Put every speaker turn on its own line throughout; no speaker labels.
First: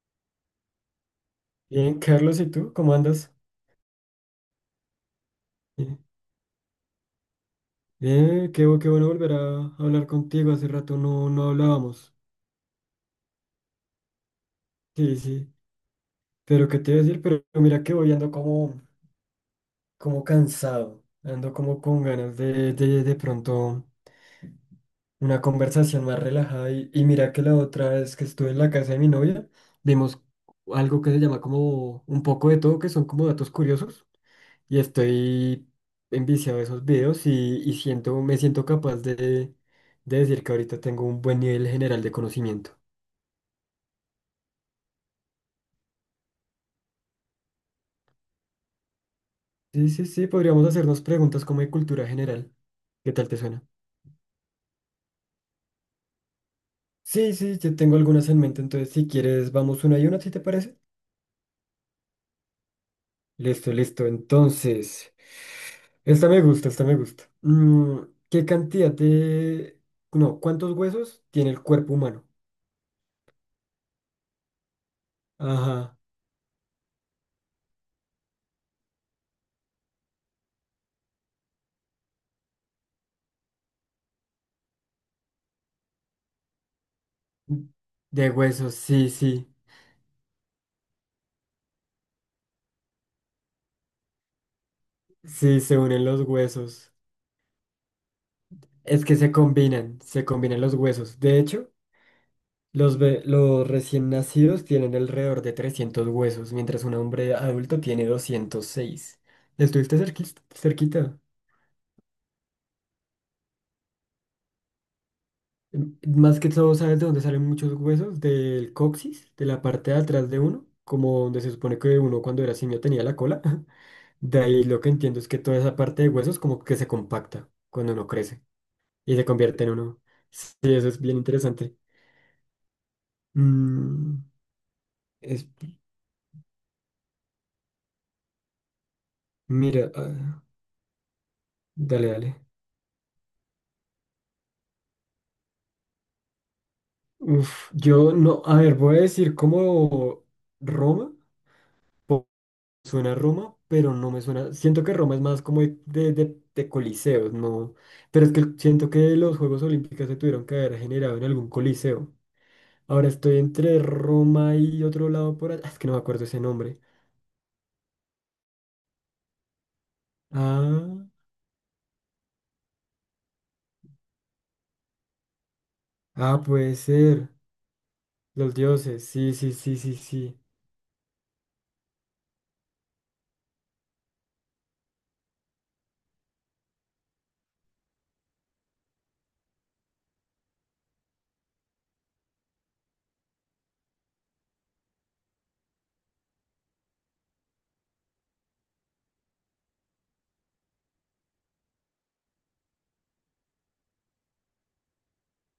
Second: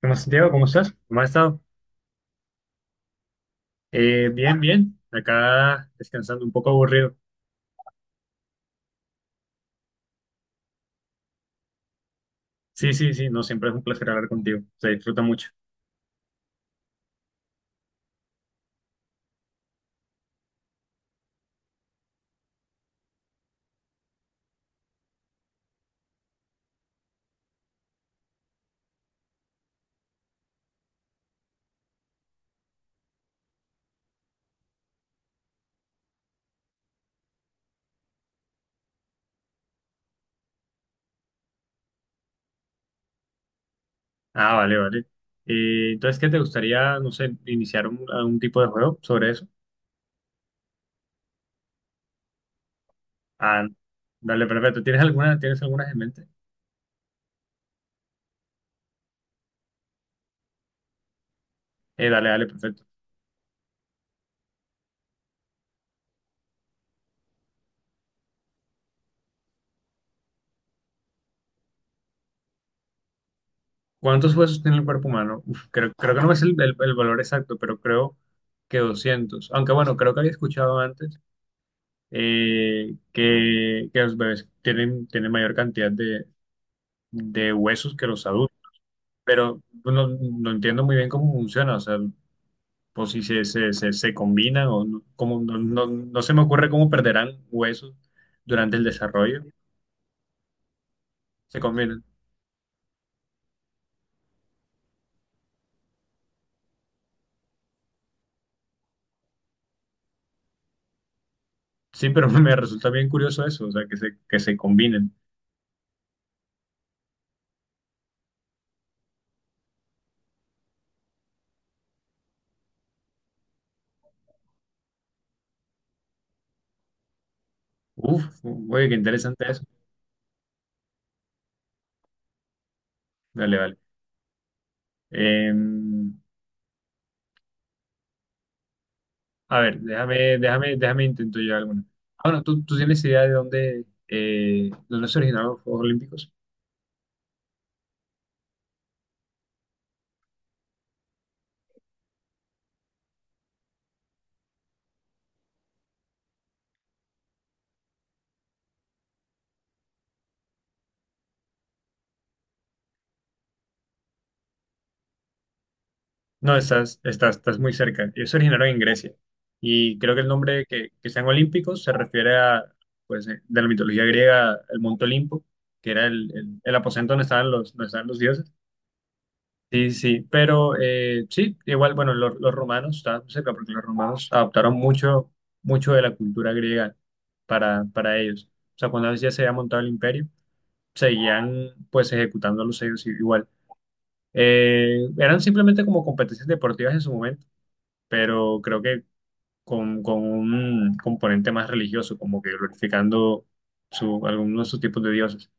¿Qué más, Santiago? ¿Cómo estás? ¿Cómo has estado?
Bien, Carlos, ¿y tú? ¿Cómo andas?
Bien, bien. Acá
Bien,
descansando, un poco aburrido.
bien, qué bueno volver a hablar contigo. Hace rato no, no hablábamos.
Sí, sí, sí. No, siempre es un placer hablar contigo. Se
Sí,
disfruta mucho.
sí. Pero qué te iba a decir, pero mira que voy ando como cansado. Ando como con ganas de pronto una conversación más relajada. Y mira que la otra vez que estuve en la casa de mi novia, vimos algo que se llama como un poco de todo, que son como datos curiosos. Y estoy enviciado de esos videos me siento capaz de decir que ahorita tengo un buen nivel general de conocimiento.
Ah, vale, vale. Entonces, ¿qué te gustaría, no sé, iniciar algún tipo de juego sobre eso?
Sí, sí, sí, podríamos hacernos preguntas como de cultura general. ¿Qué tal te suena?
Ah, dale, perfecto. ¿Tienes algunas en mente?
Sí, sí, yo tengo algunas en mente, entonces si quieres vamos una y una, ¿si te parece?
Dale, dale, perfecto.
Listo, listo. Entonces, esta me gusta, esta me gusta. ¿Qué cantidad de? No, ¿cuántos huesos tiene el cuerpo humano?
¿Cuántos huesos tiene el cuerpo humano? Uf,
Ajá.
creo que no es el valor exacto, pero creo que 200. Aunque bueno, creo que había escuchado antes, que los bebés tienen mayor cantidad de huesos que los
De
adultos,
huesos, sí, sí.
pero no entiendo muy bien cómo funciona, o sea, por si se combinan o no,
Sí, se unen
no
los
se me ocurre cómo
huesos.
perderán huesos durante el
Es que
desarrollo,
se combinan los huesos. De
se
hecho,
combinan.
los recién nacidos tienen alrededor de 300 huesos, mientras un hombre adulto tiene 206. ¿Estuviste cerquita?
Sí, pero me resulta bien curioso eso, o sea, que se combinen.
M- Más que todo, ¿sabes de dónde salen muchos huesos? Del coxis, de la parte de atrás de uno, como donde se supone que uno cuando era simio tenía la cola. De ahí lo que entiendo es que toda esa parte de huesos como que se compacta cuando uno
Uf,
crece
oye, qué
y se
interesante eso.
convierte en uno. Sí, eso es bien interesante.
Vale, vale.
Mm, es,
Eh, a ver,
mira, ah,
déjame intento yo alguna.
dale, dale.
Bueno, tú tienes idea de dónde se originaron los Juegos Olímpicos?
Uf, yo no, a ver, voy a decir como Roma, po- suena a Roma, pero no me suena, siento que Roma es más como de coliseos, no, pero es que siento que los Juegos Olímpicos se tuvieron que haber generado en algún coliseo. Ahora estoy entre Roma y otro lado por allá, es que no me acuerdo ese
No,
nombre.
estás muy cerca. Ellos se originaron en Grecia, y creo que el nombre
Ah,
que sean olímpicos se refiere a, pues, de la mitología griega, el Monte Olimpo, que era
ah,
el
puede
aposento donde
ser,
estaban los dioses.
los dioses, sí, sí, sí,
Sí,
sí,
sí, sí.
sí,
Pero sí, igual, bueno, los romanos estaban cerca porque los romanos adoptaron mucho de la cultura griega para ellos. O sea, cuando ya se había montado el imperio, seguían pues ejecutando los ellos igual. Eran simplemente como competencias deportivas en su momento, pero creo que con un componente más religioso, como que glorificando algunos de sus tipos de dioses.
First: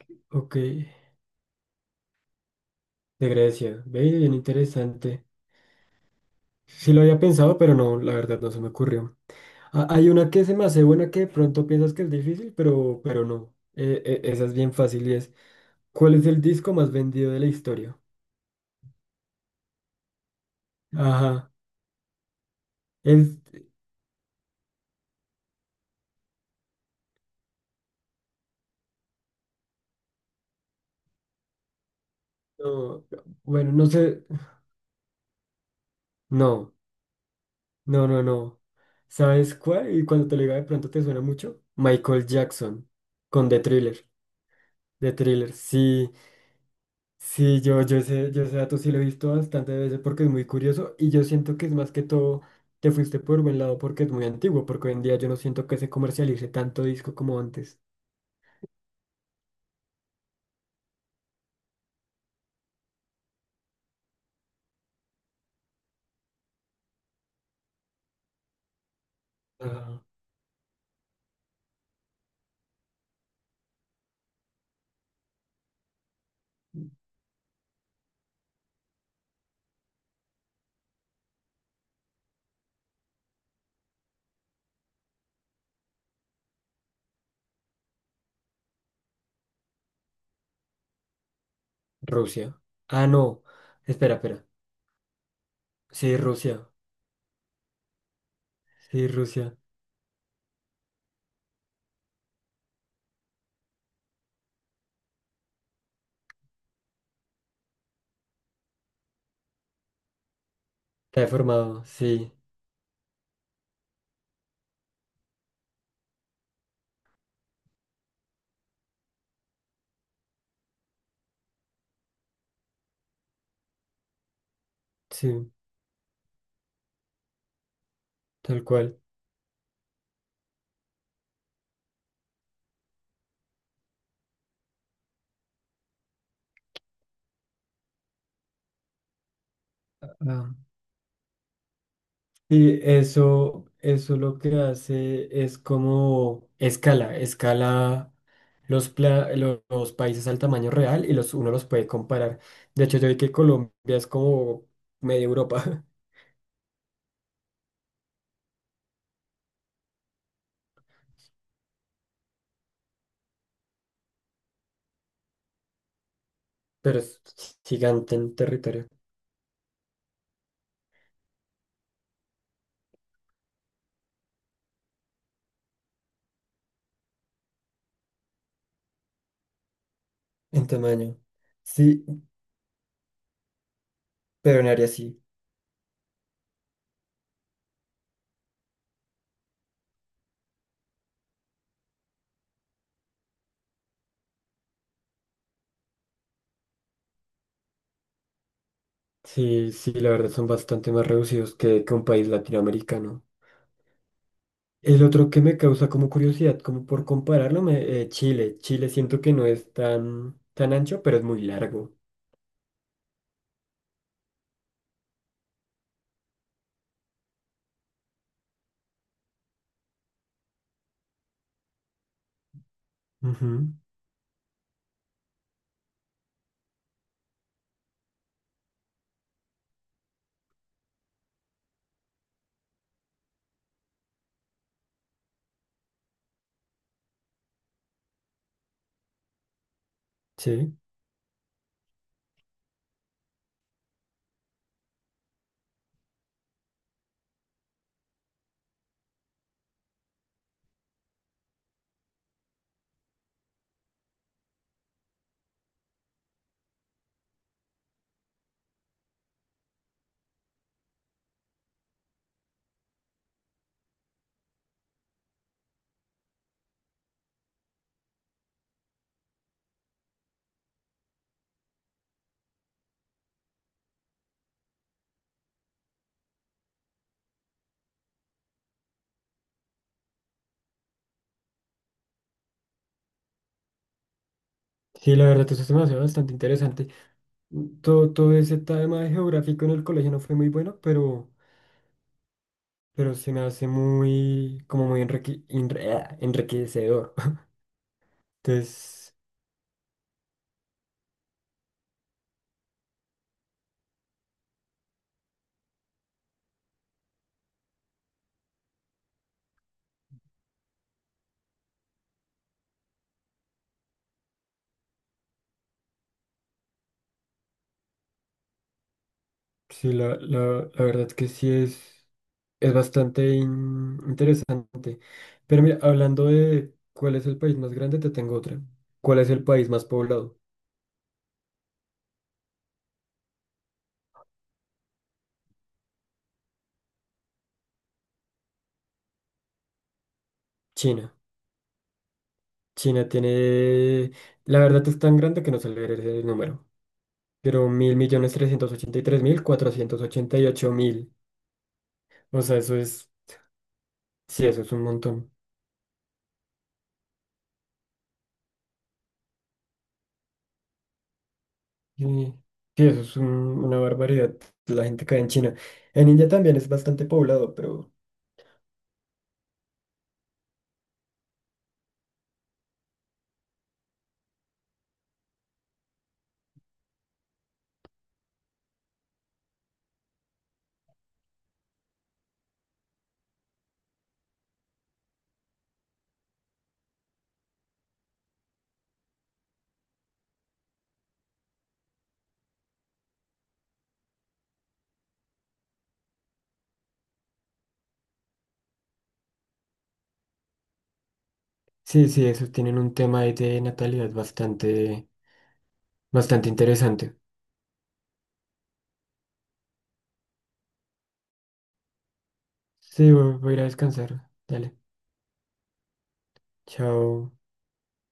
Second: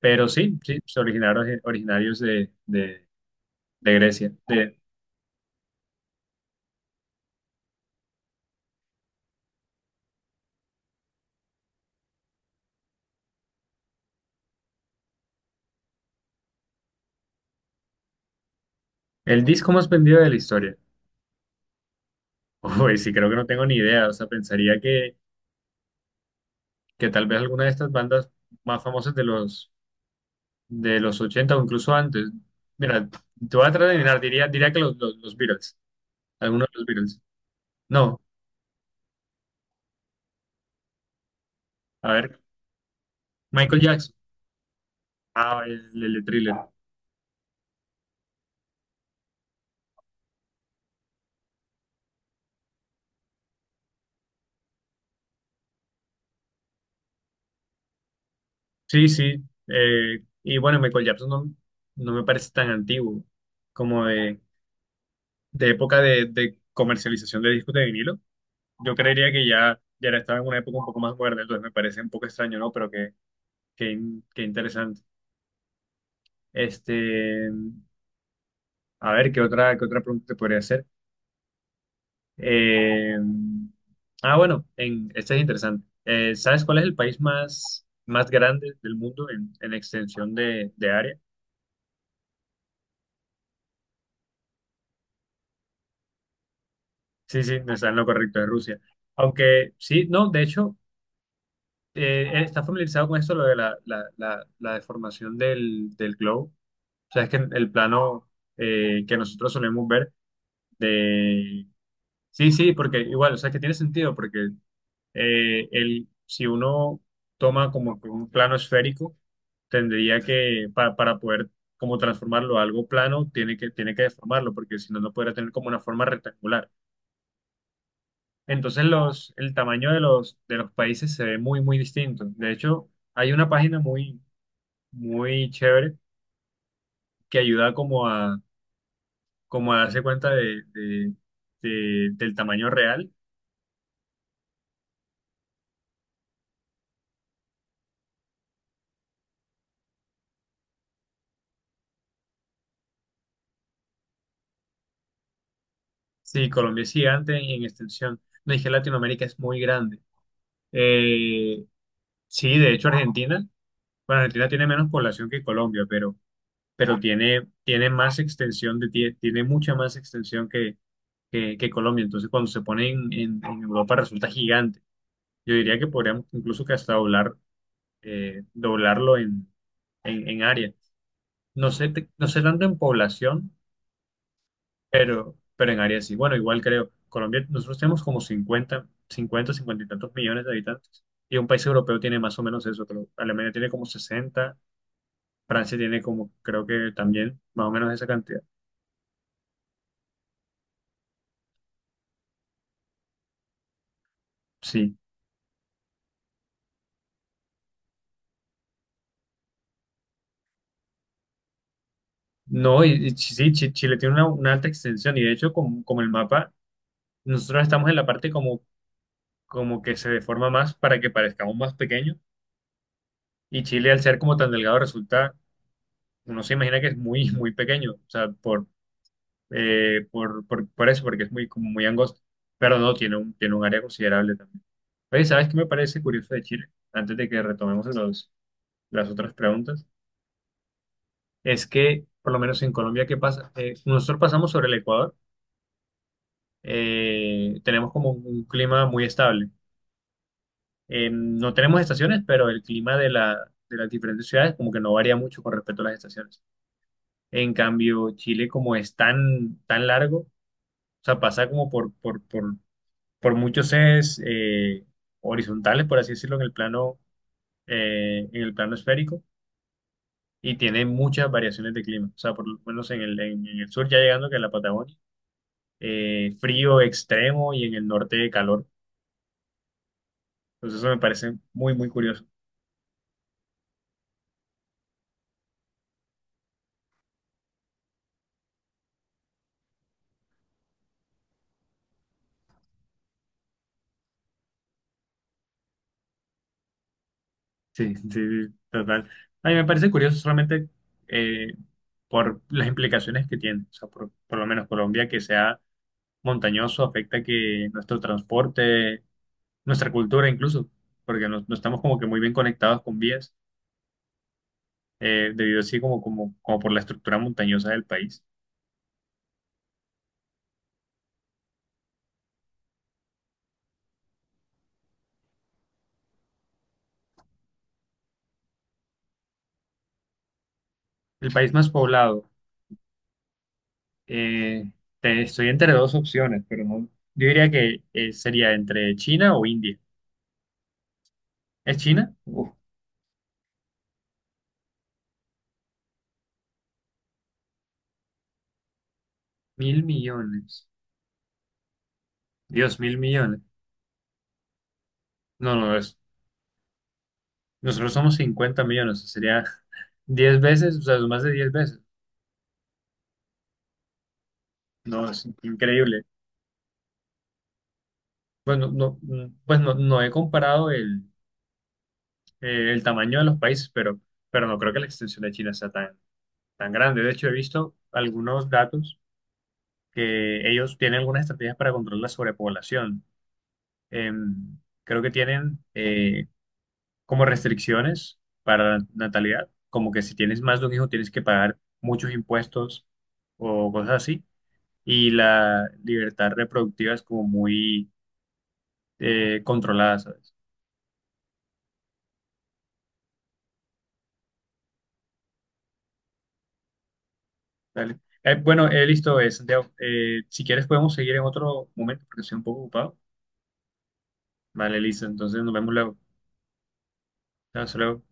Pero
ok.
sí, sí, se originaron originarios
De Grecia.
de
Ve,
Grecia.
bien
De-
interesante. Sí lo había pensado, pero no, la verdad no se me ocurrió. Ah, hay una que se me hace buena que de pronto piensas que es difícil, pero no. Esa es bien fácil y es, ¿cuál es el disco más vendido de la historia?
el disco más vendido de la historia.
Ajá.
Uy, sí,
Es,
creo que no tengo ni idea. O sea, pensaría que tal vez alguna de estas bandas más famosas de de los 80 o incluso antes.
no,
Mira, te voy a
bueno,
tratar
no
de adivinar,
sé.
diría que los Beatles, algunos
No,
de los Beatles.
no,
No,
no, no. ¿Sabes cuál? Y cuando te lo diga de pronto te suena mucho.
a
Michael
ver,
Jackson, con The
Michael
Thriller.
Jackson.
The Thriller,
Ah,
sí.
el de Thriller.
Sí, yo ese dato sí lo he visto bastante veces porque es muy curioso y yo siento que es más que todo, te fuiste por buen lado porque es muy antiguo, porque hoy en día yo no siento que se comercialice tanto disco como antes.
Sí, sí. Y bueno, Michael Jackson no me parece tan antiguo como de época de comercialización de discos de vinilo. Yo creería que
Ah,
ya estaba en una época un poco más moderna, entonces me parece un poco extraño, ¿no? Pero qué interesante. Este, a ver, qué otra pregunta te podría hacer? Eh, bueno, esta es interesante. ¿Sabes cuál es el país más grande del mundo en extensión de área?
Rusia. Ah, no. Espera, espera. Sí, Rusia.
Sí, sí, no está en lo correcto de Rusia.
Sí, Rusia.
Aunque sí, no, de hecho, está familiarizado con esto, lo de la deformación del globo. O sea, es que el plano, que nosotros solemos ver
Está
de.
deformado. Sí,
Sí, sí, porque igual, o sea, que tiene sentido, porque, si uno toma como que un plano esférico, tendría que, para poder como transformarlo a algo plano, tiene que deformarlo, porque si no, no podría
sí,
tener como una forma rectangular.
tal
Entonces
cual.
el tamaño de de los países se ve muy, muy distinto. De hecho, hay una página muy, muy chévere que ayuda como a darse cuenta del tamaño
Sí,
real.
eso lo que hace es como escala los países al tamaño real y uno los puede comparar. De hecho, yo vi que Colombia es como media Europa,
Sí, Colombia es gigante en extensión. No dije Latinoamérica es muy grande. Eh, sí, de hecho Argentina, bueno, Argentina tiene menos población que Colombia, pero
pero es
tiene
gigante
más
en
extensión
territorio,
tiene mucha más extensión que Colombia. Entonces cuando se pone en Europa resulta gigante. Yo diría que podríamos incluso que hasta doblarlo en
en
área.
tamaño. Sí,
No sé tanto en población,
pero en área sí.
pero en área sí. Bueno, igual creo, Colombia, nosotros tenemos como 50 y tantos millones de habitantes. Y un país europeo tiene más o menos eso, creo. Alemania tiene como 60. Francia tiene creo que también, más o menos esa cantidad.
Sí, sí, la verdad son bastante más reducidos que un país latinoamericano.
Sí.
El otro que me causa como curiosidad, como por compararlo, Chile. Chile siento que no es tan, tan ancho, pero es muy largo.
No, sí, sí, Chile tiene una alta extensión. Y de hecho, como el mapa, nosotros estamos en la parte como que se deforma más para que parezcamos más pequeños. Y
Ujú.
Chile, al ser como tan delgado, resulta, uno se imagina que es muy, muy pequeño, o sea, por eso, porque es muy, como muy angosto, pero no, tiene un área considerable también. Oye, ¿sabes qué me parece curioso de Chile? Antes de que retomemos las otras preguntas,
Sí,
es que, por lo menos en Colombia, ¿qué pasa? Nosotros pasamos sobre el Ecuador, tenemos como un clima muy estable. No tenemos estaciones, pero el clima de de las diferentes ciudades como que no varía mucho con respecto a las estaciones. En cambio, Chile, como es tan, tan largo, o sea, pasa como por muchos ejes, horizontales, por así decirlo, en el plano esférico, y tiene muchas variaciones de clima. O sea, por lo menos en el sur, ya llegando que a la Patagonia, frío extremo y en el norte calor. Entonces, eso me parece muy, muy curioso.
sí, la verdad, eso se me hace bastante interesante. Todo, todo ese tema de geográfico en el colegio no fue muy bueno, pero se me hace muy enriquecedor.
Sí, sí, sí, total.
Entonces,
A mí me parece curioso solamente, eh, por las implicaciones que tiene. O sea, por lo menos Colombia, que sea montañoso afecta que nuestro transporte, nuestra cultura incluso, porque no estamos como que muy bien conectados con vías, debido así como por la estructura montañosa del país.
sí, la verdad que sí es bastante interesante. Pero mira, hablando de cuál es el país más grande, te tengo otra. ¿Cuál es el país más poblado?
El país más poblado, eh, estoy entre dos opciones, pero no, yo diría que sería entre China o India.
China.
¿Es China? Uf,
China tiene, la verdad es tan grande que no se le merece el número, pero mil millones trescientos ochenta y tres mil
mil
cuatrocientos ochenta y
millones.
ocho mil. O sea, eso
Dios, mil
es,
millones.
sí, eso es un montón.
No, no, nosotros somos 50 millones, o sea, sería 10 veces, o sea, más de 10 veces.
Y- Sí, eso es una barbaridad. La
No,
gente
es
cae en China.
increíble.
En India también es bastante poblado, pero...
Bueno, no, pues no he comparado el tamaño de los países, pero no creo que la extensión de China sea tan, tan grande. De hecho, he visto algunos datos que ellos tienen algunas estrategias para controlar la sobrepoblación. Em, creo que tienen como restricciones para la natalidad, como que si tienes más de un hijo tienes que pagar muchos impuestos o cosas así, y la libertad reproductiva es como muy, controlada, ¿sabes?
Sí, sí, esos tienen un tema ahí de natalidad bastante, bastante interesante.
Dale. Bueno, listo, Santiago. Si quieres podemos seguir en otro momento porque estoy un poco ocupado.
Sí, voy a ir a descansar. Dale,
Vale, listo. Entonces nos vemos luego.
chao.
Hasta luego.